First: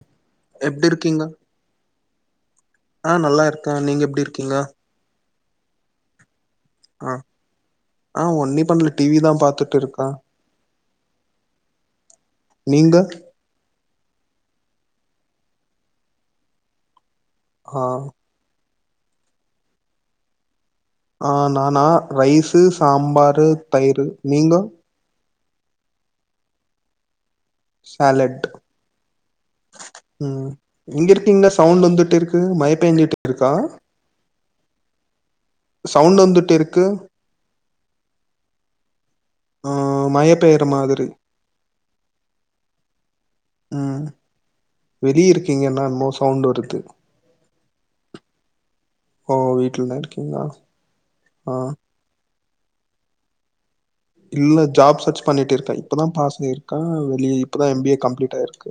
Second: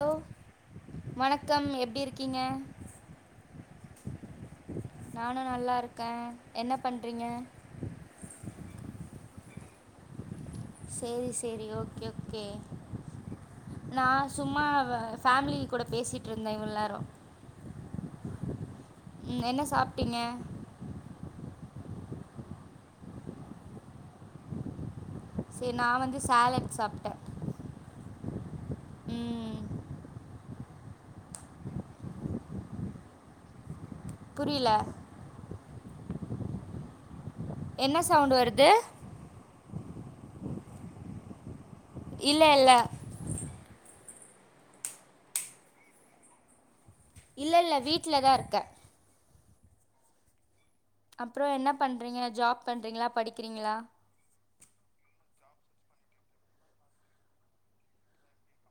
hello எப்டி இருக்கீங்க வணக்கம் எப்படி இருக்கீங்க ஆ நல்லா இருக்கே நீங்க எப்டி இருக்கீங்க நானு நல்லா இருக்கே என்ன ஆ பண்றீங்க ஆ ஒன்னி பண்ணல டி வி தா பாத்துட்டு இருக்கா சேரி சேரி ஓகே ஓகே நீங்க நா சும்மா ஃபேமிலி கூட பேசிட்டு இருந்தே இவ்ளே நேரோ ஆ ம் என்ன சாப்ட்டீங்க ஆ நானா ரைஸு சாம்பாரு தயிரு நீங்க சேர் நா வந்து சேலட் சாப்ட்டே சேலட் ம் எங்க இருக்கீங்க சவுண்ட் வந்துட்டு இருக்கு மயப்பேஞ்சிட்டு இருக்கா புரியல சவுண்ட் வந்துட்டு இருக்கு என்ன சவுண்ட் வருது அ மய பெயிற மாதிரி இல்ல இல்ல ம் வெளிய இருக்கீங்கன்னா என்மோ சவுண்டு வருது இல்ல இல்ல வீட்ல தா இருக்கே ஓ வீட்லதா இருக்கீங்களா அப்றோ ஆ என்ன பண்றிங்க ஜாப் பண்றீங்களா படிக்கிறீங்களா இல்ல ஜாப் சர்ச் பண்ணிட்டு இருக்கே இப்பதா பாஸ் பண்ணிருக்கே ஒன்லி இப்பதா எம் பஏ கம்ப்ளீட் ஆயிருக்கு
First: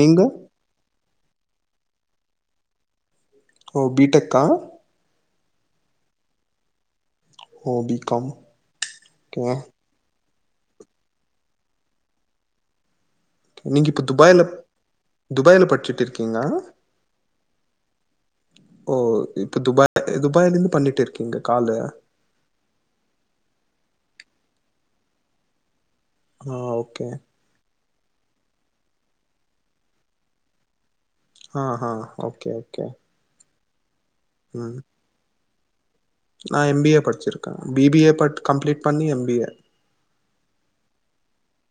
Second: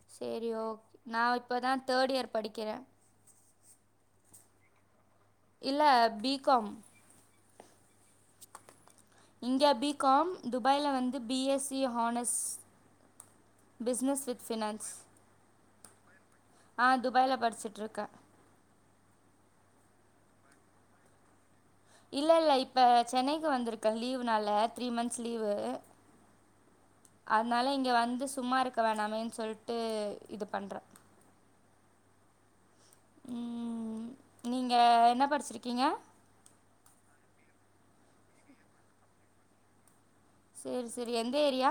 நீங்க செரி ஓக் நா இப்பதா தேட் இயர் படிக்கிறே ஓ பீ டெக்கா இல்ல பி காம் ஓ பி காம் ஓகேங்க காம் துபாயில வந்து பி எஸ் சி ஹானஸ் நீங்க இப்போ துபாய்ல துபாயில படிச்சுட்டு இருக்கீங்கள ஆ துபாயில படிச்சுட்டுருக்கே ஓ இப்ப துபாய்யிலே துபாய்ல இருந்து பண்ணிட்டு இருக்கிங்க காலு இல்ல இல்ல இப்ப சென்னைக்கு வந்திருக்கே லீவுனால த்ரீ மன்த்ஸ் லீவு ஆ ஓகே அதனால இங்கே வந்து சும்மா இருக்க வேணாமேன்னு சொல்ட்டு இது பண்றே ஆஹா ஓகே ஓகே ம் நீங்க என்ன படிச்சிருக்கீங்க ந எம் பி ஏ படிச்சிருக்கே B B A but complete பண்ணி எம் பி ஏ சேரி சேரி எந்த ஏரியா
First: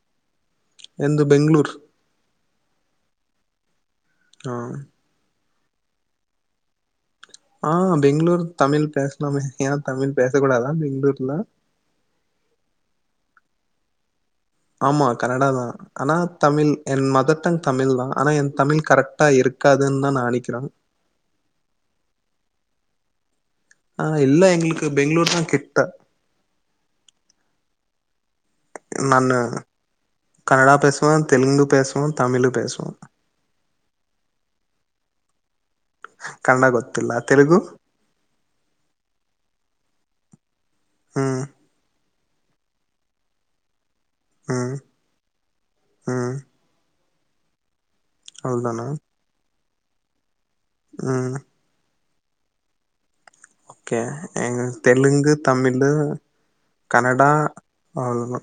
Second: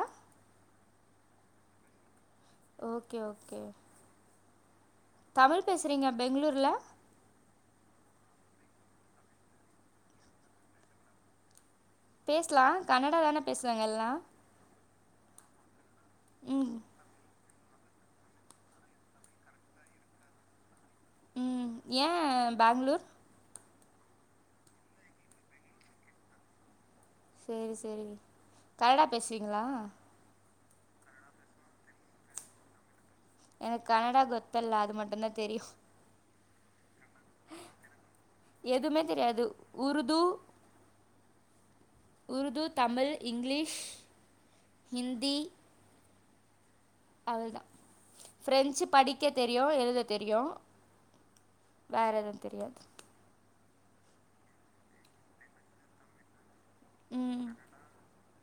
எந்த பெங்ளூர் ஓகே ஓகே ஆ தமிழ் பேசுறீங்க பெங்ளூர்ல அ பெங்ளூர் தமில் பேசலாமே ஏ தமிழ் பேச கூடாதா பெங்ளூர்ல பேச்லா கன்னடா தானே பேச்றாங்க எல்லா ஆமா கனடா தா ஆனா தமிழ் ம் என் மதர் டங் தமிழ் ஆனா என தமிழ் கரெக்டா இருக்காதுன்னு தான் நா நினைக்றா ம் ஏ பேங்ளூர் அ இல்ல எங்ளுக்கு பெங்ளூர்தா கிட்ட சேரி சேரி கனடா நான்னு பேசுவீங்களா கன்னடா பேசுவே தெலுங்கு பேசுவே தமிழ் பேசுவே எனக்கு கன்னடா கொத்தல்ல அது மட்டு தா தெரியு கன்னட கொத்தல்ல தெலுகு எதுமே தெரியாது உருது ம் உருது தமிழ் இங்லீஷ் ம் ஹிந்தி ம் அதுதா ப்ரெஞ்சு படிக்க தெரியு எழுத தெரியு ம் வேற எது தெரியாது ஓகே எங்லுக் தெலுங்கு தமிழ்ழு கன்னடா ம் அவ்லோதா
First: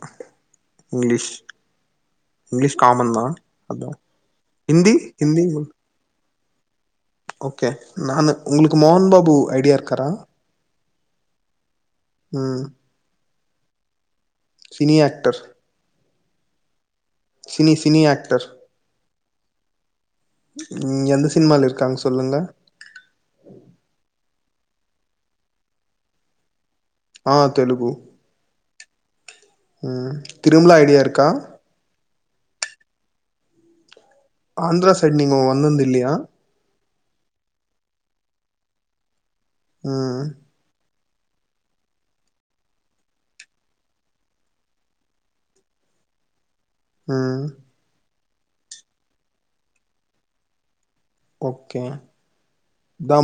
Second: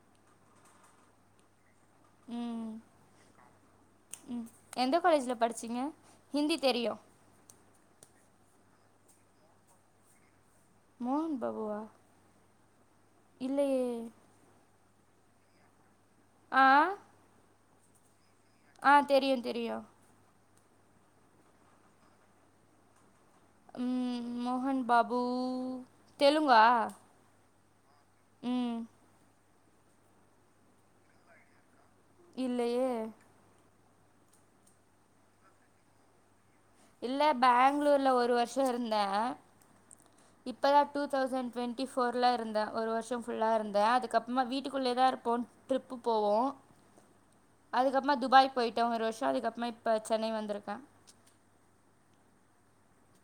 இங்லீஷ் ம் இங்லீஷ் காமன்தா அதா ஹிந்தி எந்த காலேஜ்ல ஹிந்தி படிச்சீங்க ஹிந்தி தெரியு ஓகே நானு உங்ளுக்கு மோகன் பாபு ஐடியா இருக்காரா மோகன் பாபுவா ம் இல்லையே சினி ஆக்டர் ஆ சினி சினி ஆக்டர் ஆ தெரியு தெரியு ம் எந்த சினிமால இருக்காங்க சொல்லுங்க ம் மோகன் பாபு தெலுங்கா ஆ தெலுகு ம் ம் திரும்ளா ஐடியா இருக்கா இல்லையே ஆந்திரா சைடு நீங்க வந்திந்துந்து இல்லையா இல்ல பெங்ளூர்ல ஒரு வர்ஷோ இருந்தே ம் இப்போ தான் டூ தௌசண்ட் டுவெண்ட்டி ஃபோரல் இருந்தேன் ஒரு வருஷம் ஃபுல்லா இருந்தேன் அதுக்கப்புறமா வீட்டுக்குள்ளே தான் இருப்போ ட்ரிப்பு போவோம் ம் அதுக்கப்புறமா துபாய் போயிட்டேன் ஒரு வருஷம் அதுக்கப்புறமா இப்ப சென்னை வந்திருக்கேன் ஓகே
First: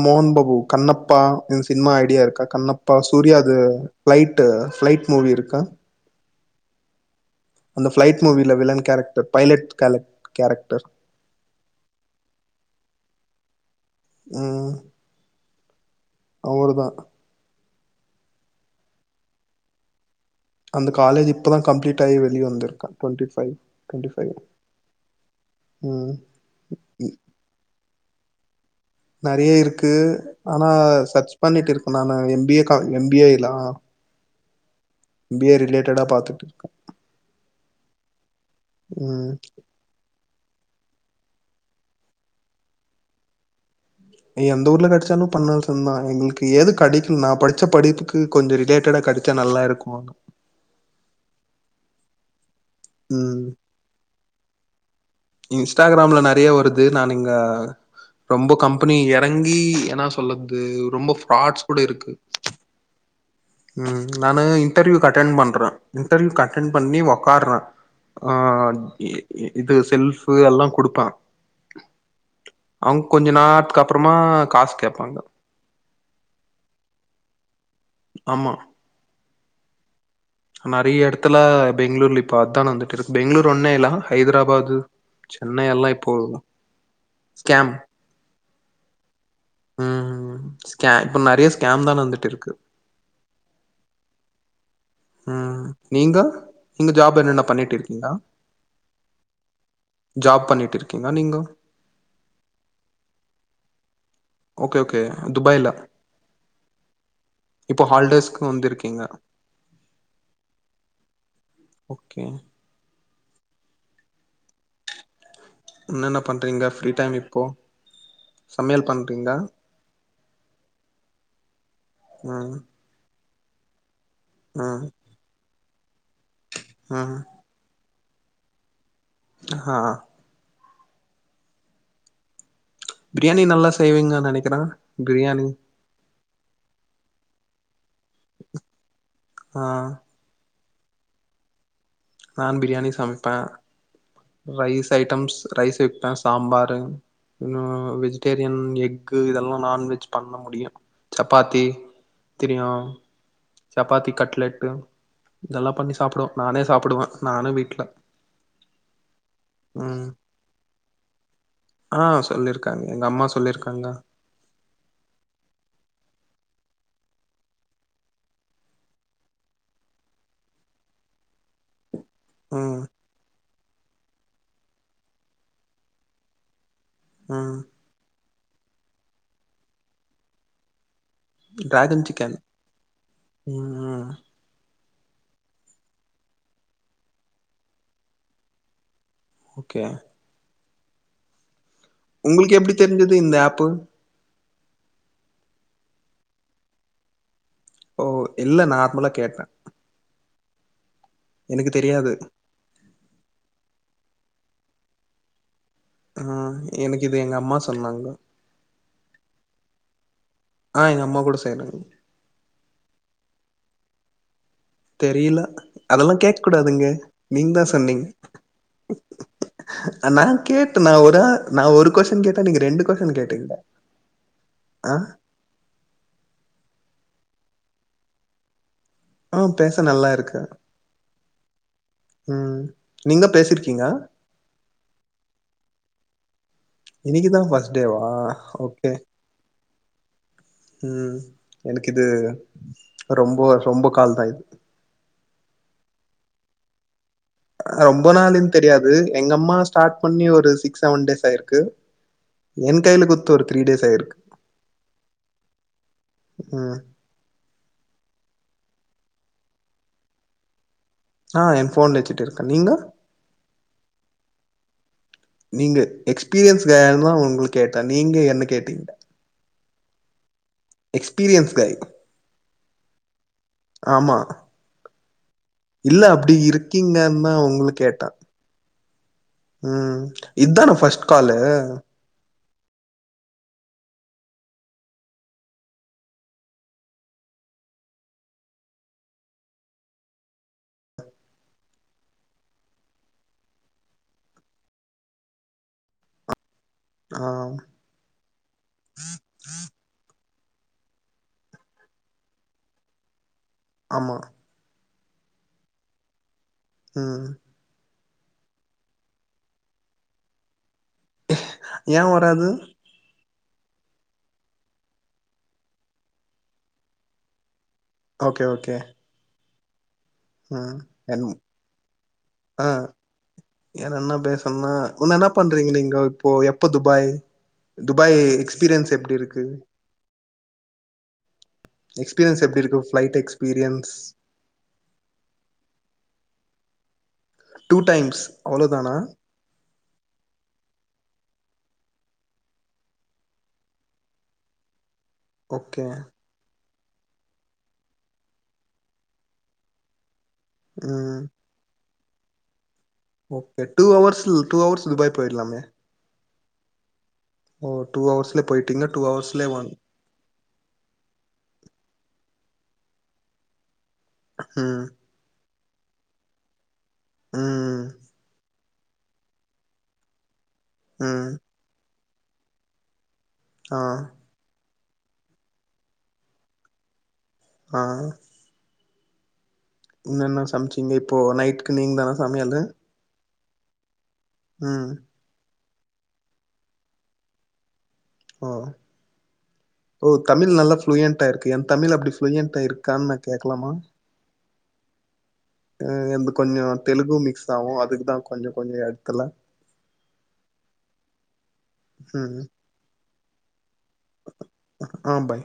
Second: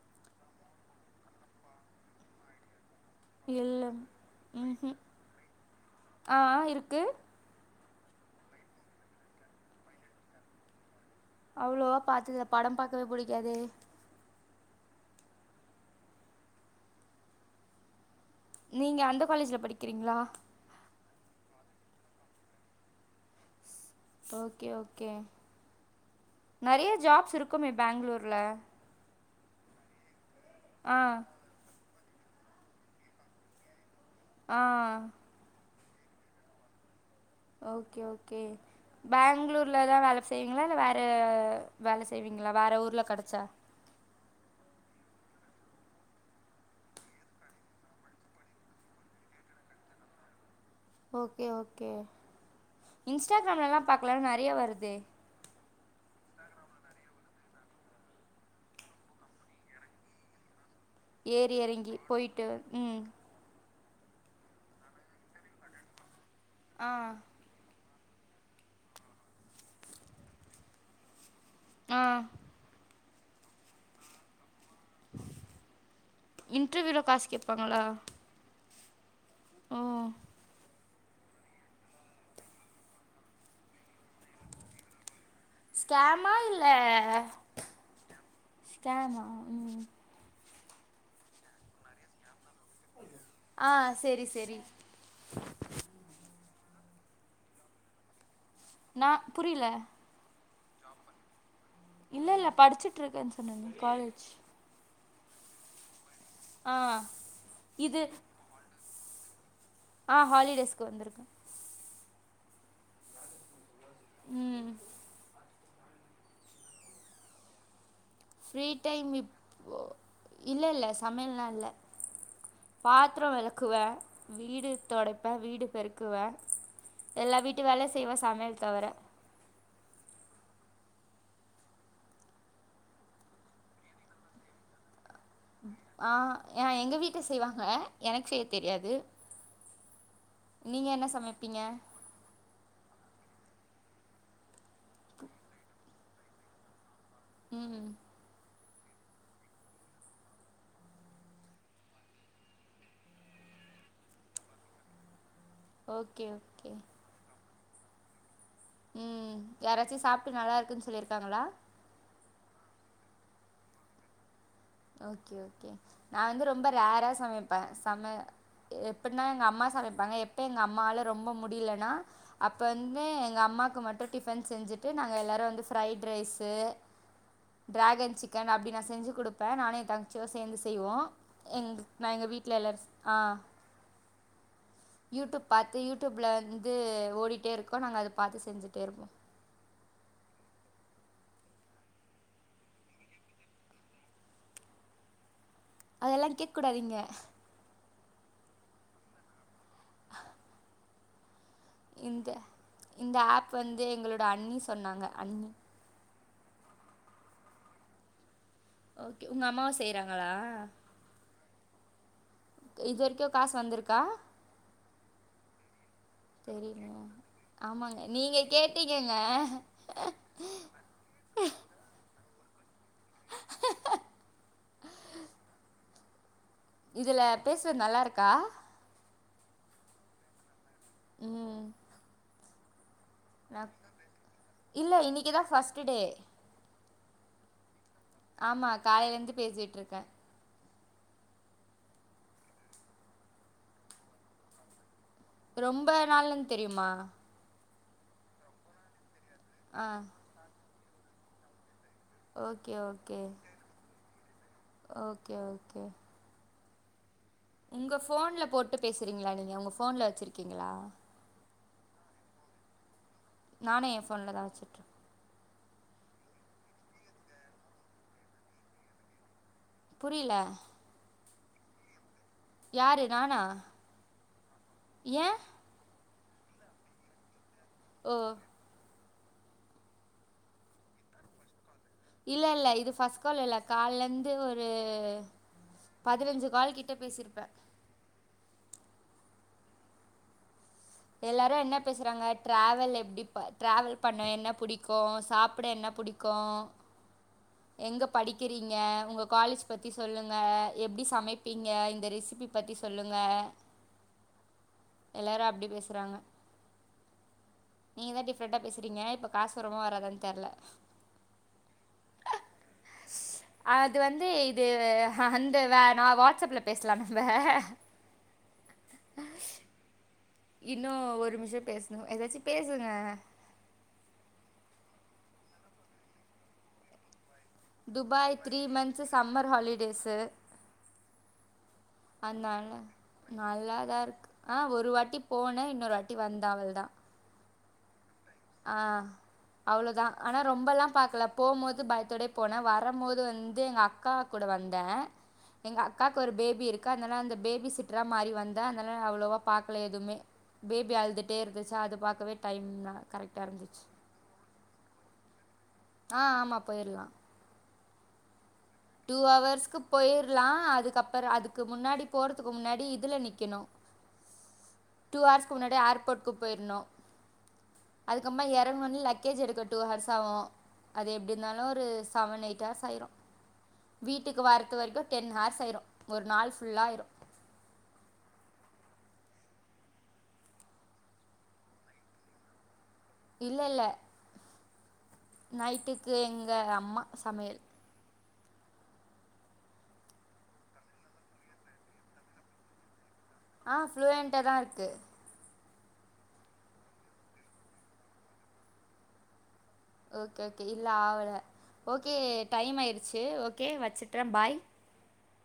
மோகன் பாபு கண்ணப்பா என் சினிமா ஐடியா இருக்கா கண்ணப் இப்பா சூர்யாது இல்ல பிளைட்டு ம்ஹூம் ப்ளைட் மூவி இருக்கா ஆ ஆ இருக்கு அந்த பிளைட் மூவியில வில்லன் கேரக்டர் பைலட் கேலக் கேரக்டர் அவ்வளோவா பாத்ததுல்ல படம் பாக்கவே புடிக்காதே ம் அவரு தான் நீங்க அந்த காலேஜில படிக்கிறீங்களா அந்த காலேஜ் இப்பதான் கம்ளீட் ஆயி வெளிய வந்துருக்கேன் twenty five twenty five okay okay ம் நெறைய ஜாப்ஸ் இருக்குமே பாங்களூர்ல நெறைய இருக்கு ஆனா ஆ சர்ச் பண்ணிட்டு இருக்கேன் நானு எம் பி ஏ கா, எம் பி ஏ லாம் ஆ எம் பி ஏ ரிலேட்டடா பாத்துட்டுக்கேன் ஓகே ஓகே ம் பாங்களூர் தான் வேல செய்வீங்களா இல்ல வேற வேல செய்வீங்களா வேற ஊர்ல கிடைச்சா எந்த ஊர்ல கிடைச்சாலும் பண்னோஷம் தான் எங்களுக்கு எது கிடைக்கும் நான் படிச்ச படிப்புக்கு கொஞ்சம் ரிலேட்டடா கிடைச்சா நல்லா இருக்கும் ஓகே ஓகே ம் இன்ஸ்டாகிராம்லலாம் பாக்கலாம்ல நெறையா வருதே இன்ஸ்டாகிராம்ல நெறைய வருது நான் இங்க ரொம்ப கம்பெனி இறங்கி என்னா சொல் றது ரொம்ப ஃபார்ஸ் கூட இருக்கு டு ம் ம் நானு இன்டர்வியூக்கு அட்டன்ட் பண்றேன் இன்டர்வியூக்கு அட்டன்ட் ஆ பண்ணி வொக்காறுறேன் அ இது செல்பு எல்லாம் குடுப்பான் ஆ அவங்க கொஞ்ச நேரத்துக்கு அப்பறமா காசு கேப்பாங்க இன்டர்வியூல காசு கேப்பாங்களா ஆமா ஓ நறைய இடத்துல பெங்களூர்ல பாத்தா வந்துட்டு இருக்கு பெங்களூர் ஒன்னே இல்ல ஹைதராபாத் சென்னை எல்லாம் இப்போ ஸ்கேமா இல்ல ஸ்கேம் ஸ்கேமா ம் ஸ்கேம் இப்போ நறைய ஸ்கேம் தான் நடந்துட்டு இருக்கு ஆ சேரி சேரி ம் நீங்க நீங்க ஜாப் என்னென்ன பண்ணிட்டு இருக்கீங்க நா புரில ஜாப் பண்ணிட்டு இருக்கீங்கா நீங்க இல்ல இல்ல படிச்சுட்டு இருக்கேன்னு சொன்னனே காலேஜ் ஓகே ஓகே துபாய்ல ஆ இப்போ இது ஹாலிடேஸ்க்கு வந்திருக்கீங்க ஆ ஹாலிடேஸ்க்கு வந்திருக்கேன் ஓகே ம் என்னென்ன பண்றீங்க ஃப்ரீ டைம் இப்போ ஃப்ரீ சமையல் டைம் பண்றீங்க இப்போ இல்ல இல்ல சமையல்லா இல்ல ம் பாத்திரோ வெளக்குவே வீடு ம் தொடைப்பே வீடு பெருக்குவே ம் எல்லா வீட் வீட்டு வேலயு செய்வே சமையல் தவிர ஆ பிரியாணி நல்லா செய்வீங்க நெனைக்கிறே பிரியாணி ஆ ஏ எங்க வீட்ல செய்வாங்க எனக்கு செய்ய தெரியாது ஆ நீங்க என்ன சமைப்பீங்க நான் பிரியாணி சமைப்பே ரைஸ் ஐட்டம்ஸ் ரைஸ் வெப்பே சாம்பாரு இன்னு ம் வெஜிடேரியன் எக்கு இதெல்லா நான்வெஜ் பண்ண முடியு சப்பாத்தி தெரியு சப்பாத்தி கட்லெட்டு இதெல்லா பண்ணி சாப்டுவோ ஓகே நானே ஓகே வே நானு வீட்ல ம் யாராச்சி ம் சாப்ட்டு நல்லா இருக்குன்னு சொல்லி இருக்காங்களா ஆ சொல்லி இருக்காங்க எங்க அம்மா சொல்லி இருக்காங்க ஓகே ஓகே நா வந்து ரொம்ப ரேரா சமைப்பே சம எப்டின்னா எங்க அம்மா சமைப்பாங்க எப்ப எங்க அம்மால ரொம்ப முடியலன்னா அப்ப ம் வந்து எங்க அம்மாக்கு மட்டும் டிஃபன் செஞ்சிட்டு நாங்க எல்லாரு வந்து ஃப்ரைட் ரைஸு ம் ட்ராகன் சிக்கன் அப்டி நா செஞ்சி குடுப்பே நானு என் தங்கிச்சியு சேந்து செய்வோ எங்களுக் டிராகன் நா எங்க சிக்கன் வீட்ல எல்லாரு ஆ ம் ம் யூடியூப் பாத்து யூடியூபில வந்து ஓடிட்டே இருக்கு நாங்க அத பாத்து செஞ்சிட்டே இருப்போ ஓகே உங்களுக்கு எப்புடி தெரிஞ்சது இந்த ஆப்பு அதெல்லா கேக்க கூடாது இங்க ஓ இல்ல நார்மலா கேட்டே எனக்கு தெரியாது இந்த இந்த ஆப் வந்து எங்களோட அண்ணி சொன்னாங்க அண்ணி ஆ எனக்கு இது எங்க அம்மா சொன்னாங்கோ ஓகே உங்க அம்மாவு செய்றாங்களா ஆ எங்க அம்மா கூட செய்றாங்க இதுவரைக்கு காசு வந்திருக்கா தெரில அதெல்லா கேக்க கூடாதுங்க தெரில நீங்க தா ஆமாங்க சொன்னீங்க நீங்க கேட்டீங்கங்க நான் கேப் க்கு நா ஒரு ஆ நா ஒரு கொஸ்டின் கேட் நீங்க ரெண்டு கொஸ்டின் கேட்டீங்க ஆ இதுல பேசுறது நல்லா இருக்கா ஆ பேச நல்லா இருக்கே ம் ம் நீங்க நா பேசிருக்கீங்க இல்ல இன்னைக்கி தா ஃபர்ஸ்ட் டே இன்னைக்கி தா ஃபர்ஸ்ட் டே வா ஆமா ஓகே காலையிலேருந்து பேசிகிட்ருக்கே ம் எனக்கு இது ரொம்ப ரொம்ப கால் தா இது ரொம்ப நாள்னு தெரிமா ரொம்ப நாள்னு தெரியாது எங்க அம்மா ஆ ஸ்டார்ட் பண்ணி ஒரு சிக்ஸ் செவன் டேஸ் ஆயிருக்கு ஓகே என் கையில குடுத்து ஒரு த்ரீ டேஸ் ஆயிருக்கு ஓக்கே ஓக்கே ம் உங்கள் ஃபோன்ல போட்டு பேசுறீங்களா நீங்க உங்க ஃபோன்ல வச்சுருக்கீங்களா என் ஃபோன்ல வச்சுட்டுருக்கே நீங்க நானு எ ஃபோன்ல தா வச்சுட்டுரு நீங்க எக்ஸ்பீரியன்ஸ் வேணுமா உங்களு கேட்ட நீங்க என்ன கேட்டீங்க புரியல எக்ஸ்பீரியன்ஸ் காய் யாரு நானா ஆமா ஏ இல்ல அப்டி இருக்கீங்கன் தா உங்களு கேட்ட ஓ ம் இதானா ஃபஸ்ட் காலு இல்ல இல்ல இது ஃபஸ் காலில்ல கால்ல இருந்து ஒரு பதினஞ்சு கால் கிட்ட பேசிருப்ப எல்லாரு என்ன பேசுறாங்க ட்ராவல் எப்டி ப ட்ராவல் பண்ண என்ன பிடிக்கோ சாப்ட என்ன புடிக் கோ ஆவ் எங்க படிக்கிறீங்க உங்க காலேஜ் பத் தி சொல்லுங்க எப்டி சமைப்பீங்க இந்த ரெசிபி பத்தி சொல்லுங்க ஆமா எல்லாரு அப்டி பேசுறாங்க ம் நீங்க தா டிஃப்ரண்டா பேசுறீங்க இப்ப காசு வருமா வராதான் தெர்ல ஏ வராது [inaudible] அது வந்து இது அந்த வ நா வாட்ஸ்அப்ல பேசலானுங்க ஓக்கே ஓக்கே இன்னோ என் ஒரு நிம்ஷோ பேசணு ஏதாச்சு பேசுங்க ஏன் என்ன பேசன்மா உன்ன என்ன பண்றீங்க இங்க இப்போ எப்ப துபாய் துபாய் எக்ஸ்பீரியன்ஸ் எப்டி இருக்கு இ டேசு எக்ஸ்பீரியன்ஸ் எப்டி அன்னால இருக்கு ஃப்ளைட் நல்லா எக்ஸ்பீரியன்ஸ் தா இருக்கு ஆ ஒரு வாட்டி போன இன்னொரு வாட்டி வந்த அவள் தா டூ டைம்ஸ் ஆ அவ்ளோதானா அவ்வளோதா ஆனா ரொம்பல்லா பாக்கல போம் போது பயத்தோடே போனே வரம் போது வந்து எங்க அ க்கா கூட வந்த எங்க ஓகே அக்காக் கு ஒரு பேபி இருக்கு அன்னால அந்த பேபி சிட்ரா மாறி வந்தா அன்னால அவ்வளோவா பாக்கல எதுமே பேபி ம் அழுதுட்டே இருந்துச்சா அது பாக்கவே டைம்னா ஓக்கே டூ அவர்ஸுல் டூ அவர்ஸ் துபாய் போயிர்லாமே ஆ ஆமா போயிர்லா ஓ டூ அவர்ஸ்ல போய் டூ அவர்ஸ்க்கு போயிர்லா அதுக்கப்பறோ அதுக்கு முன்னாடி போறதுக்கு முன்னாடி இதுல நிக்கணு ம் டூ ஹார்ஸ்க்கு முன்னாடி ஏர்போர்ட்க்கு போயிருனு ம் அதுக்குமுன்ன எறங்குனோனே லக்கேஜ் எடுக்க டூ ஹார்ஸ் ஆவு அது ம் எப்டி இருந்தாலு ஒரு செவன் எயிட் ஹார்ஸ் ஆயிரு ஆ வீட்டுக்கு வரத்து வரைக்கு டென் ஹார்ஸ் ஆயிரு ஒரு நாள் ஃபுல்லா ஆயிரு ஆ இன்னு என்ன சமைச்சிங்க இப்போ நைட்டுக்கு நீங்கதானா சமையலு இல்ல இல்ல ம் நைட்டுக்கு எங்க அம்மா சமையல் ஓ ஓ தமிழ் நல்லா ப்ளூயன்ட்டா இருக்கு என் தமிழ் அப்டி ப்ளூயண்டா இருக் கானு கேக்கலமா ஆ ஃப்ளூயண்ட்டாக தான் இருக்குது அ என்து கொஞ்சோ தெலுங்கு மிக்ஸ் ஆவு அதுக்குதா கொஞ்ச கொஞ்ச எடத்துல ஓகே ஓகே இல்ல ஆகலை ஓகே ம் டைம் ஆயிடுச்சி ஓகே வச்சுட்டா பாய் ம், ஆ பாய்